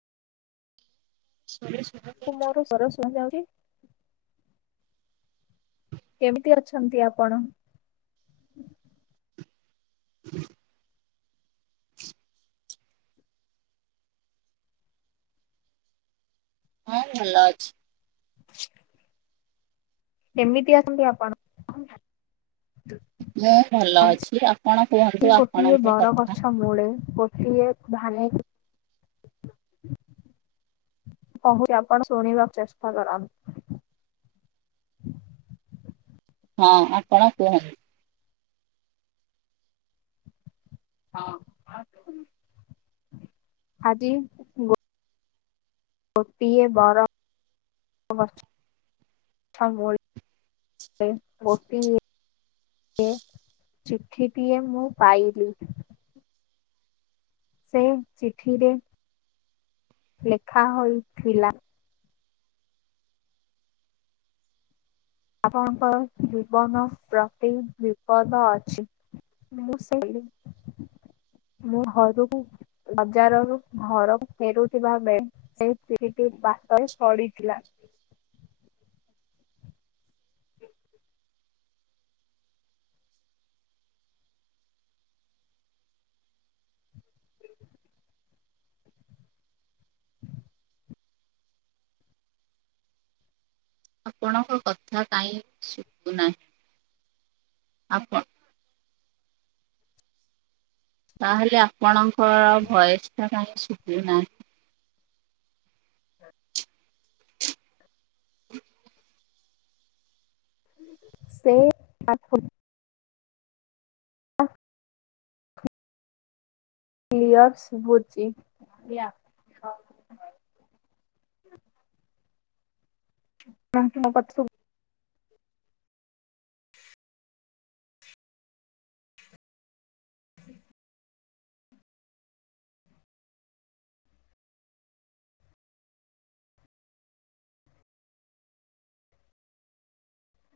[unintelligible] ତୁ ମୋର ସରସ୍ ଶୁଣା ଯାଉଛି। କେମିତି ଅଛନ୍ତି ଆପଣ। ହଁ ଭଲ ଅଛି। [unintelligible] କେମିତି ଆସନ୍ତି ଆପଣ। ମୁଁ ଭଲ ଅଛି ଆପଣ କୁହନ୍ତୁ ଗୋଟିଏ ଆପଣଙ୍କ ବର କଥା। ଗଛ ମୂଳେ। ସେଏ ଭାନଇଟି କହୁଛି ଆପଣ ଶୁଣି ବା କୁ ଚେଷ୍ଟା କର। [inaudible] ହଁ ତୁମେ କହୁନି ଆଜି। ଗୋଟିଏ ବର ଗଛ ମୂଳେ ଗୋଟିଏ। ଚିଠିଟିଏ ମୁଁ ପାଇଲି ସେ ଚିଠିରେ ଲେଖା ହୋଇଥିଲା। ଆପଣଙ୍କ ଜୀବନ ପ୍ରତି ବିପଦ ଅଛି। ମୁଁ ସେଇ ମୁଁ ହରକୁ ବଜାରରୁ ଘରକୁ ଫେରୁଥିବା ବେଳେ ସେଇତି ଟେ ବାଟ ହ ପଡିଥିଲା। [inaudible] ଆପଣଙ୍କ କଥା କାହିଁ ଶୁବୁନାହିଁ। ଆପ ତାହେଲେ ଆପଣଙ୍କ ଭୟସଟା କାହିଁ ଶୁବୁ ନାହିଁ। [inaudible] ସେ [unintelligible] ଆ। କ୍ଲିଅର ଶୁବୁଚି। [unintelligible]